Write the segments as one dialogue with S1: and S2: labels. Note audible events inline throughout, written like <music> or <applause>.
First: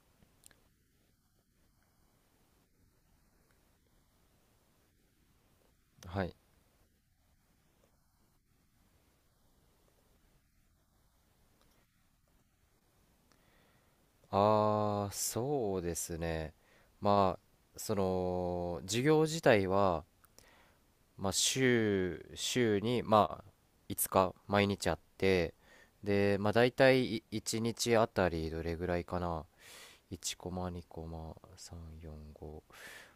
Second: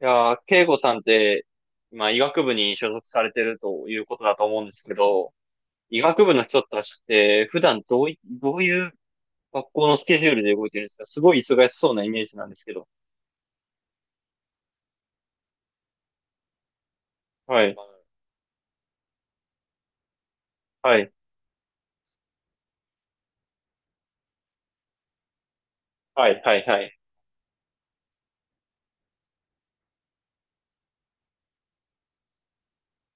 S1: いやー、慶吾さんって、まあ、医学部に所属されてるということだと思うんですけど、医学
S2: は
S1: 部
S2: い。
S1: の人たちって、普段どういう学校のスケジュールで動いてるんですか？すごい忙しそうなイメージなんですけど。
S2: ああ、そうですね。ま
S1: はい、
S2: あ、その、授業自体は、
S1: はい、
S2: まあ、週に、まあ、5日、毎日あって、
S1: は
S2: で、
S1: い、
S2: まあ、
S1: はい、
S2: 大
S1: はい。
S2: 体い1日あたりどれぐらいかな。1コマ、2コマ、3、4、5。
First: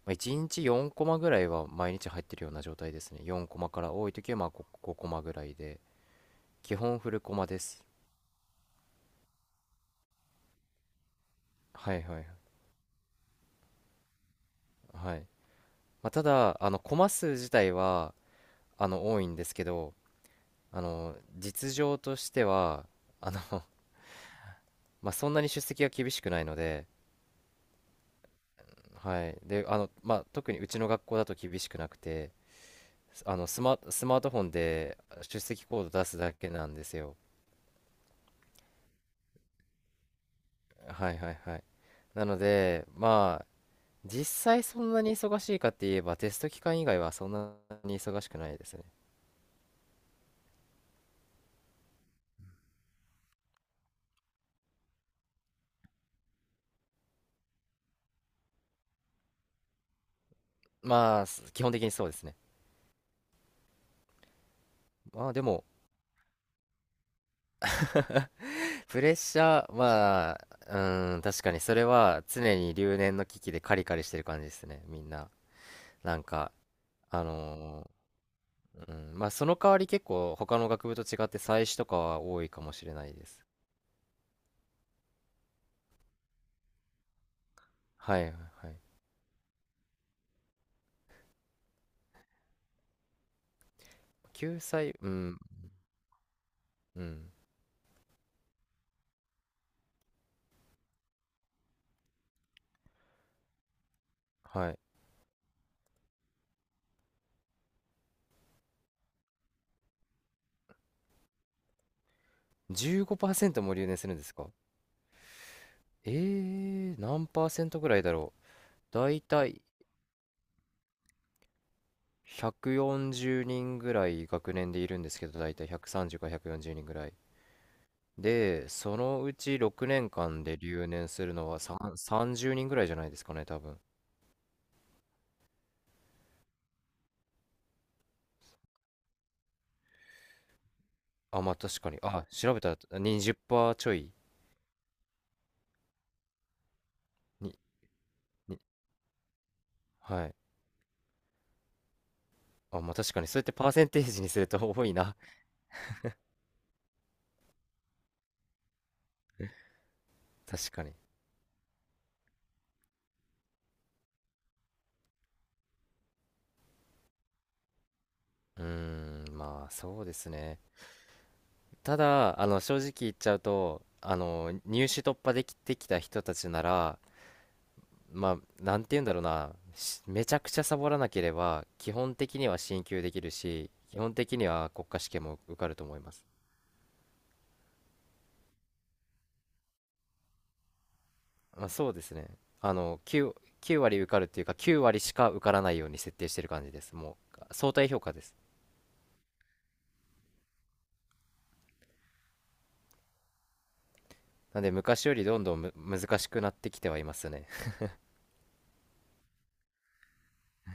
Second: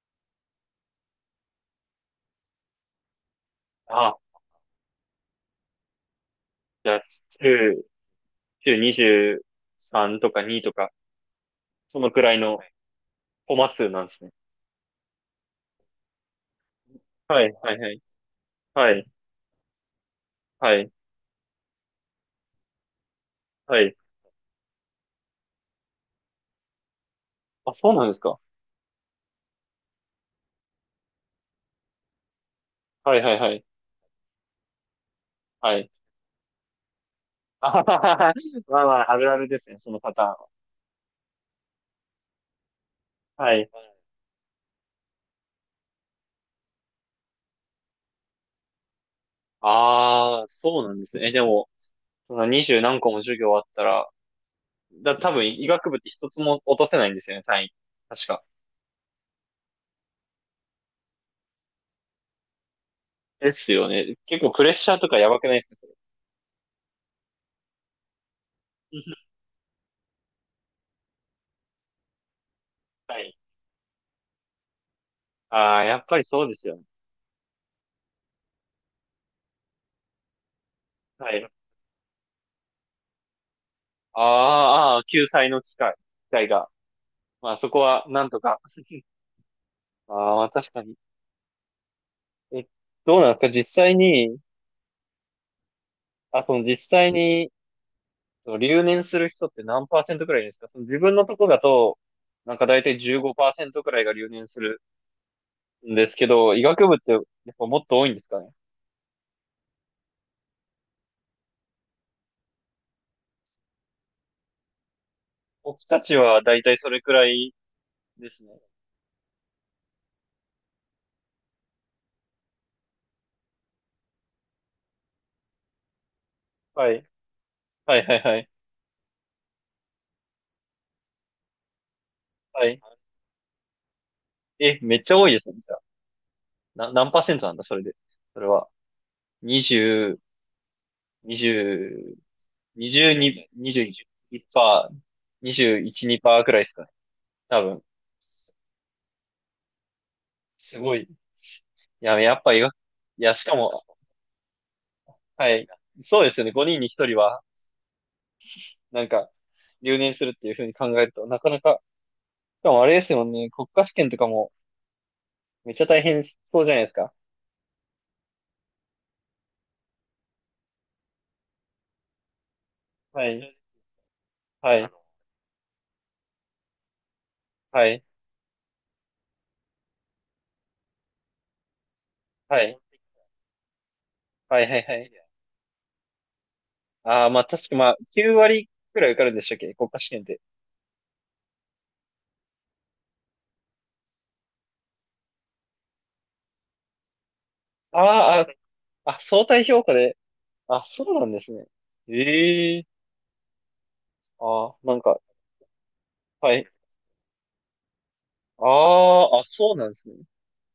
S2: まあ、1日4コマぐらいは毎日入ってるような状態ですね。4コマから多い
S1: あ、
S2: 時は、まあ、5、コマぐらいで。基
S1: じゃ
S2: 本
S1: あ、
S2: フルコマです。
S1: 週、週23とか2とか、
S2: は
S1: そ
S2: い
S1: の
S2: は
S1: くらい
S2: い
S1: のコマ数なんですね。
S2: はい。まあ、ただ、あの、コマ数
S1: は
S2: 自
S1: い、
S2: 体
S1: はい、はい、
S2: は、
S1: はい、
S2: 多いんですけど、
S1: はい、
S2: 実情としては、あの、
S1: はい。
S2: <laughs> まあ、そんなに出席が厳しくないので、
S1: あ、そうなんですか。
S2: はい、でまあ、特にうちの学校だと厳しくなくて、
S1: はい、はい、はい、
S2: スマートフォンで出席
S1: は
S2: コー
S1: い。
S2: ド出すだけなんですよ。
S1: <laughs> あははは、まあまあ、あるあるですね、そのパターンは。
S2: はいはいはい。なので、まあ、
S1: はい。
S2: 実際そんなに忙しいかって言えば、テスト期間以外はそんなに忙しくないですね。
S1: ああ、そうなんですね。え、でも、その二十何個も授業あったら、多分医学部って一つも落とせないんですよね、単位。確か。
S2: まあ、基本的にそうですね。
S1: ですよね。結構プレッシャーとかや
S2: まあ
S1: ば
S2: で
S1: くないで
S2: も、
S1: すか、それ。
S2: <laughs> プレッ
S1: <laughs>
S2: シャー、まあ、うん、確かにそれは常に留年
S1: は
S2: の
S1: い。
S2: 危機でカリカリしてる感じですね、みんな。
S1: ああ、やっ
S2: な
S1: ぱ
S2: ん
S1: りそう
S2: か、
S1: ですよね。
S2: あのうん、まあその代わり結構他の学部と違
S1: は
S2: って
S1: い。
S2: 祭祀とかは多いかもしれないです。
S1: ああ、ああ救済の機会、機会が。まあそこは、
S2: は
S1: な
S2: い
S1: ん
S2: はい
S1: とか。
S2: はい。
S1: <laughs> ああ、確かに。え、どうなんですか実際に、
S2: 救済、うん、
S1: あ、その実
S2: う
S1: 際
S2: ん、
S1: に、その留年する人って何パーセントくらいですか？その自分のとこだと、なんか大体15%くらいが留年す
S2: はい。
S1: るんですけど、医学部ってやっぱもっと多いんですかね。
S2: 15%も留年するんですか？
S1: 僕た
S2: え
S1: ちはだいたいそれく
S2: 何
S1: ら
S2: パー
S1: い
S2: セントぐらいだ
S1: で
S2: ろ
S1: すね。
S2: う。だいたい140人ぐらい学年でいるんですけど、だいたい130から140人
S1: は
S2: ぐ
S1: い。
S2: らい。
S1: はいはいはい。
S2: で、そのうち6年間で留年するのは、3、30
S1: は
S2: 人ぐ
S1: い。
S2: らいじゃないですかね、多分。
S1: え、めっちゃ多いですね、じゃあ。何パーセントなんだ、それで。それは。20、
S2: あ、まあ確かに。あ、調べた
S1: 20、
S2: ら
S1: 22、
S2: 20%ちょ
S1: 21
S2: い。
S1: パー、21、2パーくらいですかね。
S2: に、
S1: 多分。
S2: に、はい。
S1: すごい。いや、やっぱ医学、
S2: あ、まあ確か
S1: い
S2: に。
S1: や、
S2: そうや
S1: し
S2: って
S1: か
S2: パ
S1: も、
S2: ーセンテージにすると多いな。
S1: はい。そうですよね。5人に1人は、なんか、
S2: <laughs>
S1: 留年するっていうふう
S2: 確
S1: に
S2: か
S1: 考
S2: に。
S1: えると、なかなか、しかもあれですよね。国家試験とかも、めっちゃ大変そうじゃないですか。
S2: うーん、まあそうですね。ただ、正直言っ
S1: は
S2: ちゃう
S1: い。
S2: と、
S1: は
S2: 入
S1: い。
S2: 試突破できてきた人たちなら、
S1: はい。
S2: まあ、なんて言うんだろうな、めちゃくちゃサボらなければ、基本的に
S1: は
S2: は
S1: い。
S2: 進級できるし、基本的に
S1: はい。
S2: は
S1: はい。
S2: 国
S1: は
S2: 家試
S1: い。
S2: 験も受かると思います。
S1: ああ、まあ確かまあ、9割くらい受かるんでしたっけ国家試験って。
S2: まあ、そうですね。あの、9割受かるっていうか、9割しか受からないように設定してる感じです。もう、相対
S1: あ
S2: 評価です。
S1: あ、あ、あ、相対評価で。あ、そうなんですね。ええ
S2: なん
S1: あ
S2: で、
S1: あ、なん
S2: 昔よ
S1: か、
S2: りどんどん難しくな
S1: は
S2: っ
S1: い。
S2: てきてはいますね。
S1: ああ、あ、そうなんですね。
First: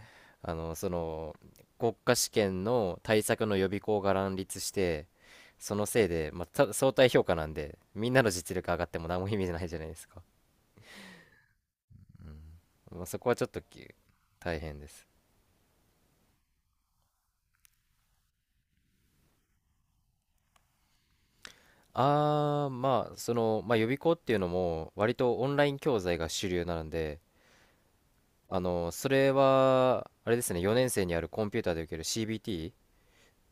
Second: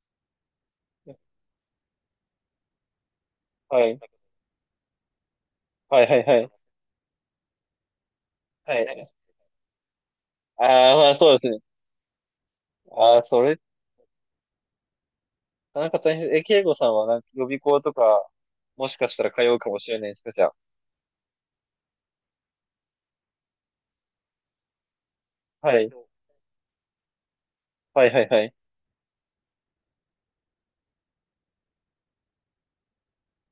S2: <laughs> あの、その、国家試験の対策の予
S1: は
S2: 備
S1: い。
S2: 校が乱立して、その
S1: は
S2: せ
S1: い、
S2: い
S1: はい、
S2: で、
S1: は
S2: まあ、
S1: い。
S2: 相対評価なんで、みんなの実力
S1: は
S2: 上がっても
S1: い。
S2: 何も意味ないじゃないですか。
S1: ああ、まあそうですね。
S2: うん、まあ、
S1: あ
S2: そ
S1: あ、
S2: こは
S1: そ
S2: ちょっ
S1: れ、
S2: と大変です。
S1: なんか大変。え、慶吾さんはなんか予備校とか、もしかしたら通うかもしれないですか、じゃあ。
S2: まあ、その、まあ、予備校っていうのも、割とオンライ
S1: は
S2: ン
S1: い。
S2: 教材が主流なので、
S1: はい、はい、はい。
S2: あの、それは、あれですね、4年生にあるコンピューターで受ける CBT っ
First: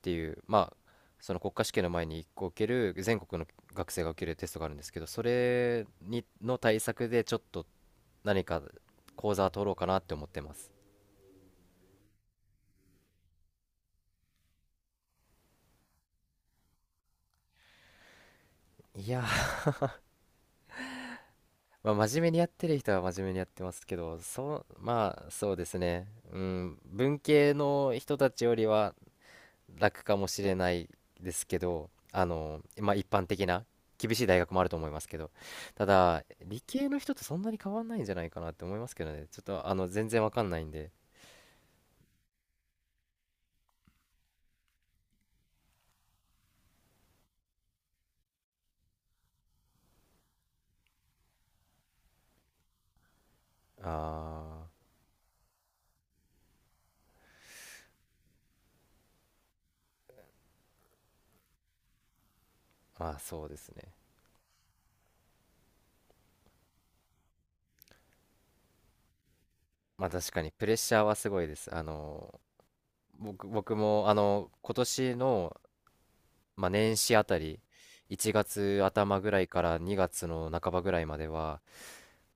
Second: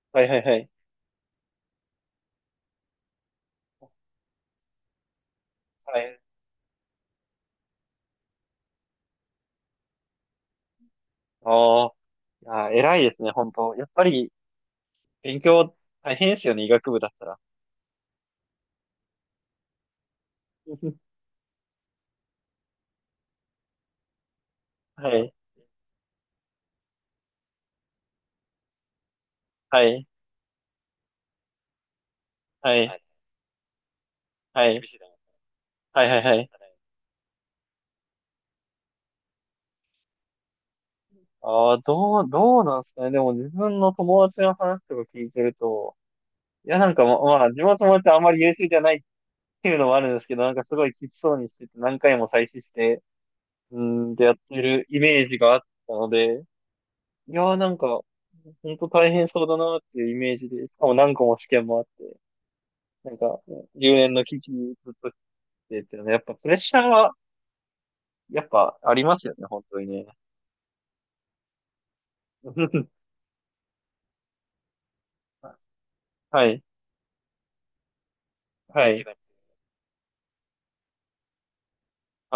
S2: て
S1: はい、
S2: い
S1: は
S2: う、
S1: い、はい。
S2: まあ、その国家試験の前に1個受ける、全国の学生が受けるテストがあるんですけど、それ
S1: はい。
S2: に、の対策で、ちょっと何か講座取ろうかなって思ってます。
S1: ああ。いやー、偉いですね、本当。やっぱり、勉強大変ですよね、医学部だったら。
S2: いやー、
S1: <laughs>
S2: まあ、真面目にやってる人は真面目にやってますけど、そう、
S1: は
S2: まあ、
S1: い、
S2: そうですね。うん、文系の人たちよりは
S1: は
S2: 楽
S1: い、
S2: かもしれないですけど、あの、
S1: はい、
S2: まあ、
S1: はい、
S2: 一般的な厳しい大学もある
S1: は
S2: と
S1: い、
S2: 思いますけど、た
S1: はい、
S2: だ、
S1: はい。
S2: 理系の人とそんなに変わんないんじゃないかなって思いますけどね。ちょっと、あの、全然わかんないんで。
S1: ああ、どうなんですかね。でも自分の友達の話とか聞いてると、いや、なんかまあ、自分の友達はあんまり優秀じゃないっていうのもあるんですけど、なんかすごいきつそうにしてて、何回も再試して、うん、でやって
S2: ああ、
S1: るイメージがあったので、いやー、なんか、本当大変そうだなっていうイメージで、しかも何個も試験もあって、な
S2: ま
S1: ん
S2: あ、
S1: か、
S2: そうですね。
S1: 留年の危機ずっとやっぱプレッシャーは、やっぱありますよね、本当にね。
S2: まあ、確かにプレッシャーはすごいです。あの、
S1: <laughs>
S2: 僕も、あの、今年の、
S1: はい、
S2: まあ、年始あたり、1月
S1: はい、
S2: 頭ぐらいから2月の半ばぐらいまでは、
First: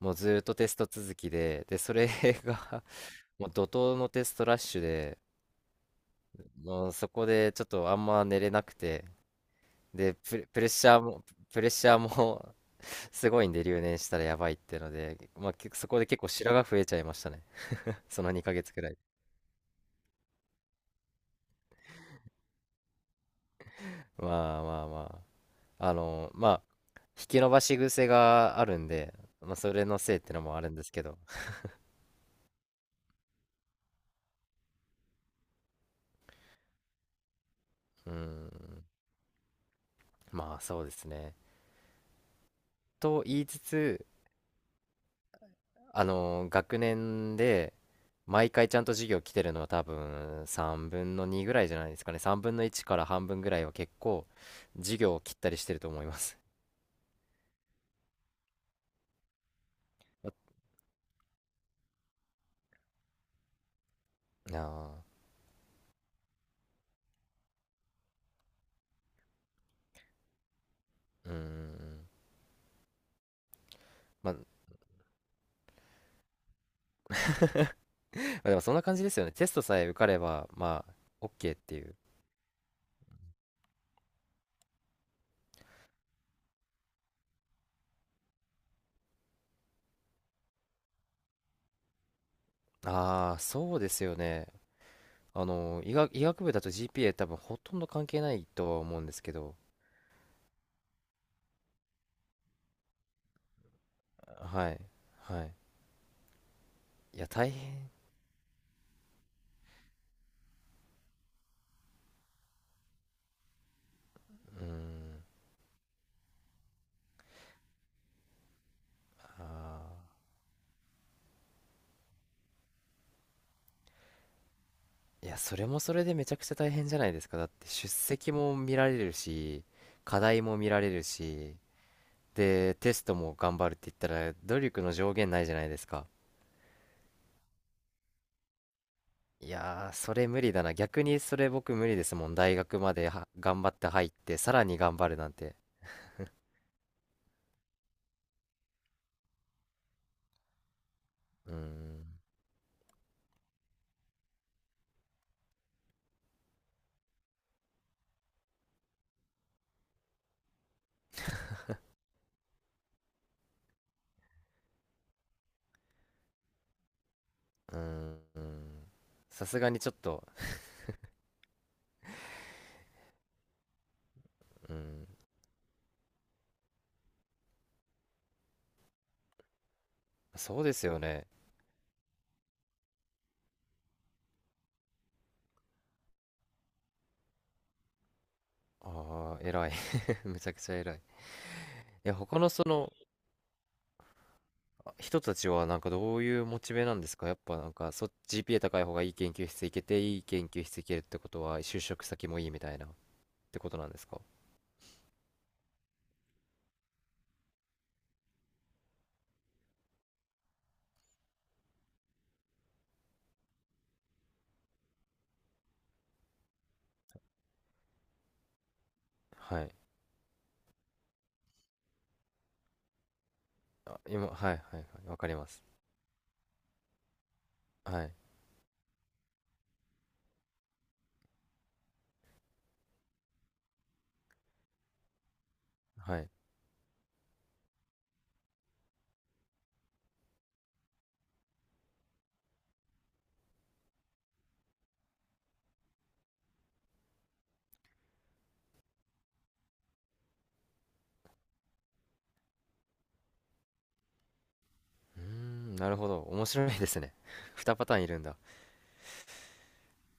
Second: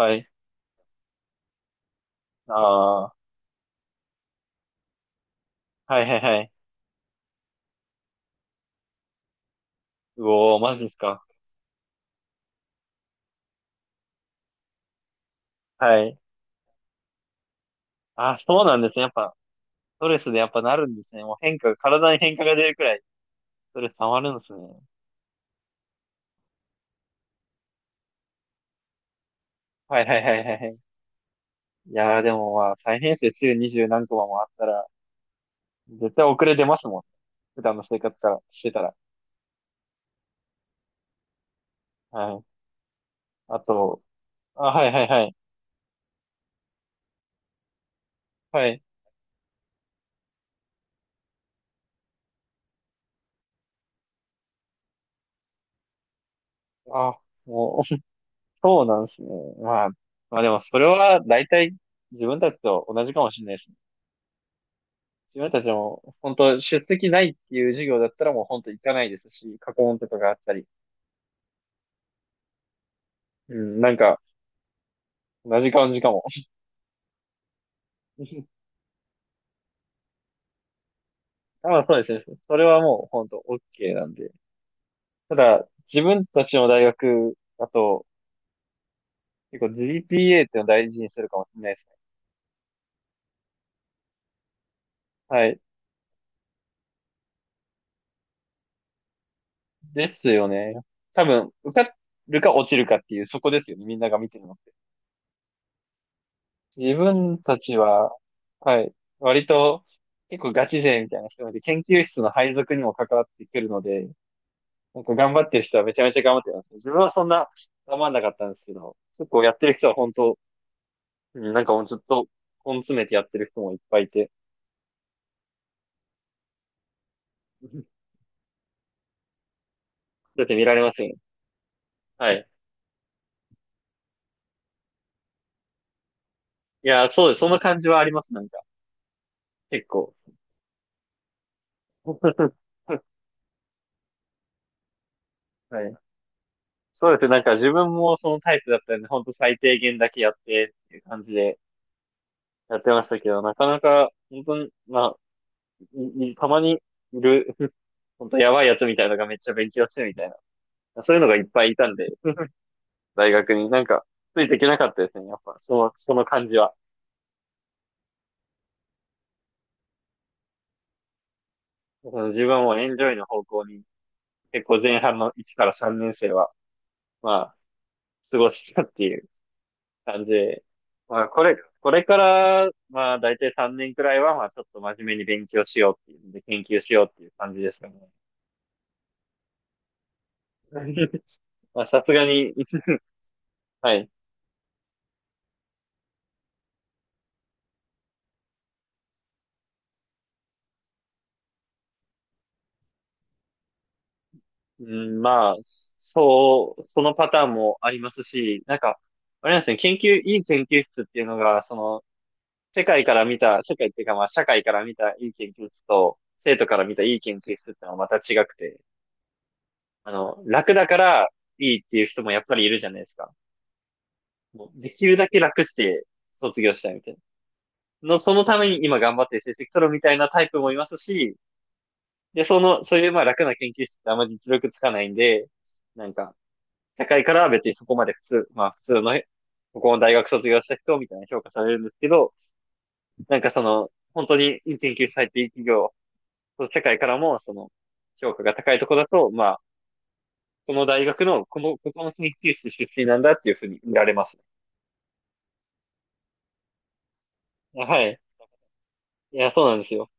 S2: もう
S1: い。
S2: ずーっとテスト続きで、で、それが
S1: ああ、
S2: <laughs> もう怒涛のテストラッシュで、
S1: はいはいはい。
S2: もうそこでちょっとあんま寝れなくて、で、
S1: う
S2: プレ、
S1: おー、
S2: プレッ
S1: マジ
S2: シ
S1: です
S2: ャー
S1: か。
S2: も、プレッシャーも <laughs> すごいんで、留年したらやばいっていうので、まあ、そ
S1: は
S2: こで
S1: い。
S2: 結構白髪増えちゃいましたね。<laughs> その
S1: あ、
S2: 2
S1: そ
S2: ヶ
S1: う
S2: 月
S1: な
S2: く
S1: んで
S2: ら
S1: す
S2: い。
S1: ね。やっぱ、ストレスでやっぱなるんですね。もう体に変化が出るくらい、ストレス溜まるんですね。
S2: まあまあまあ。あの、まあ、引き伸ばし癖があるんで、まあ、それの
S1: はい
S2: せい
S1: は
S2: っ
S1: い
S2: て
S1: は
S2: の
S1: いは
S2: も
S1: い
S2: ある
S1: は
S2: んで
S1: い。
S2: すけど、
S1: いやー、でもまあ、大変ですよ。週二十何コマもあったら、絶対遅れ出ますもん。普段の生
S2: うー
S1: 活からしてた
S2: ん、
S1: ら。
S2: まあそうですね。
S1: はい。
S2: と言いつ
S1: あと、
S2: つ、
S1: あ、はいはいはい。
S2: 学年で毎
S1: は
S2: 回ちゃ
S1: い。
S2: んと授業来てるのは多分3分の2ぐらいじゃないですかね。3分の1から半分ぐらいは結構授業を切ったりしてると思います。
S1: あ、もうそうなんですね。まあ、まあでもそれは大体自分たちと同じかもしれないですね。
S2: ああ、
S1: 自分たちも本当出席ないっていう授業だったらもう本当行かないですし、過去問とかがあったり。
S2: うーん。
S1: うん、なんか
S2: まあ、ま
S1: 同じ感じかも。
S2: あでも
S1: <laughs>
S2: そんな感じですよね。テストさえ受かれば、まあ、OK って
S1: まあ
S2: いう。
S1: そうですね。それはもう本当 OK なんで。ただ、自分たちの大学だと結構 GPA っていうのを大事にするかもしれないですね。
S2: ああ、そうですよね。あ
S1: はい。
S2: の、医学部だと GPA 多分ほとんど関係ないとは思うんですけど、
S1: ですよね。多分、受かるか落ちるかっていうそこですよね。みんなが見てるのっ
S2: は
S1: て。
S2: い、はい。
S1: 自
S2: いや、
S1: 分
S2: 大
S1: たち
S2: 変、
S1: は、はい、割と結構ガチ勢みたいな人で、研究室の配属にも関わってくるので、
S2: う
S1: なんか
S2: ん、
S1: 頑張ってる人はめちゃめちゃ頑張ってます。自分はそんな頑張んなかったんですけど、結構やってる人は本
S2: あ
S1: 当、うんなんかもうずっと根詰めてやってる人もいっぱいいて、
S2: いや、それもそれでめちゃくちゃ大変じゃないですか。だって出
S1: <laughs>
S2: 席も見られるし、課題
S1: だって
S2: も
S1: 見
S2: 見
S1: ら
S2: ら
S1: れま
S2: れ
S1: す
S2: る
S1: よね。
S2: し、
S1: はい。
S2: でテストも頑張るって言ったら努力の上限ないじゃないですか。
S1: いや、そうです。その感じはあります、なんか。
S2: い
S1: 結
S2: やー、そ
S1: 構。
S2: れ無理だな。逆にそれ僕無理ですもん。大
S1: <laughs>
S2: 学までは頑張って入って、さらに頑張るなんて。
S1: はい。そうですね。なんか自分もそのタイプだったんで、ほんと最低限だけやってっていう感じ
S2: うー
S1: で、
S2: ん、
S1: やってましたけど、なかなか、本当に、まあ、いいたまにいる、本当やばいやつみたいなのがめっちゃ勉強してるみたいな。そういうのがいっぱいいたん
S2: <laughs>
S1: で、大学になんか、ついていけなかったですね、やっぱ、その感じは。
S2: うーん、さすがにちょっと、
S1: 自分はもうエンジョイの方向に、結
S2: う
S1: 構前
S2: ん、
S1: 半の1から3年生は、まあ、過ごしたっていう感じ
S2: そ
S1: で、
S2: うですよ
S1: ま
S2: ね。
S1: あ、これから、まあ、大体3年くらいは、まあ、ちょっと真面目に勉強しようっていうんで、研究しようっていう感じですかね。
S2: ああ、偉い。<laughs> めちゃくちゃ偉い。い
S1: <laughs> まあ、さす
S2: や、
S1: が
S2: 他の
S1: に、
S2: その、
S1: はい。
S2: 人たちはなんかどういうモチベなんですか？やっぱなんかGPA 高い方がいい研究室行けて、いい研究室行けるってことは就職先もいいみたいな、ってことなんですか？
S1: うん、まあ、そう、そのパターンもありますし、なんか、あれなんですね、いい研究室っていうのが、その、世界っていうかまあ、社会から見たいい研究室と、生徒から見たいい研究室ってのはまた違くて、
S2: はい、
S1: 楽だからいいっていう人もやっぱりいるじゃないですか。
S2: あ、今、はいはい
S1: もう
S2: はい、
S1: できる
S2: わか
S1: だ
S2: り
S1: け
S2: ま
S1: 楽
S2: す。
S1: して卒業したいみたい
S2: は
S1: な。
S2: い
S1: そのために今頑張って成績取るみたいなタイプもいますし、で、そういうまあ楽な研究室ってあんまり実力つかないんで、なん
S2: はい。
S1: か、社会からは別にそこまで普通、まあ普通の、ここの大学卒業した人みたいな評価されるんですけど、なんかその、本当に研究されていう企業、その社会からもその、評価が高いとこだと、まあ、この大学の、ここの研究室出身なんだっていうふうに見られますね。
S2: うーん、なるほど。面白いですね。<laughs> 2パター
S1: は
S2: ンい
S1: い。
S2: るんだ。
S1: いや、そうなんですよ。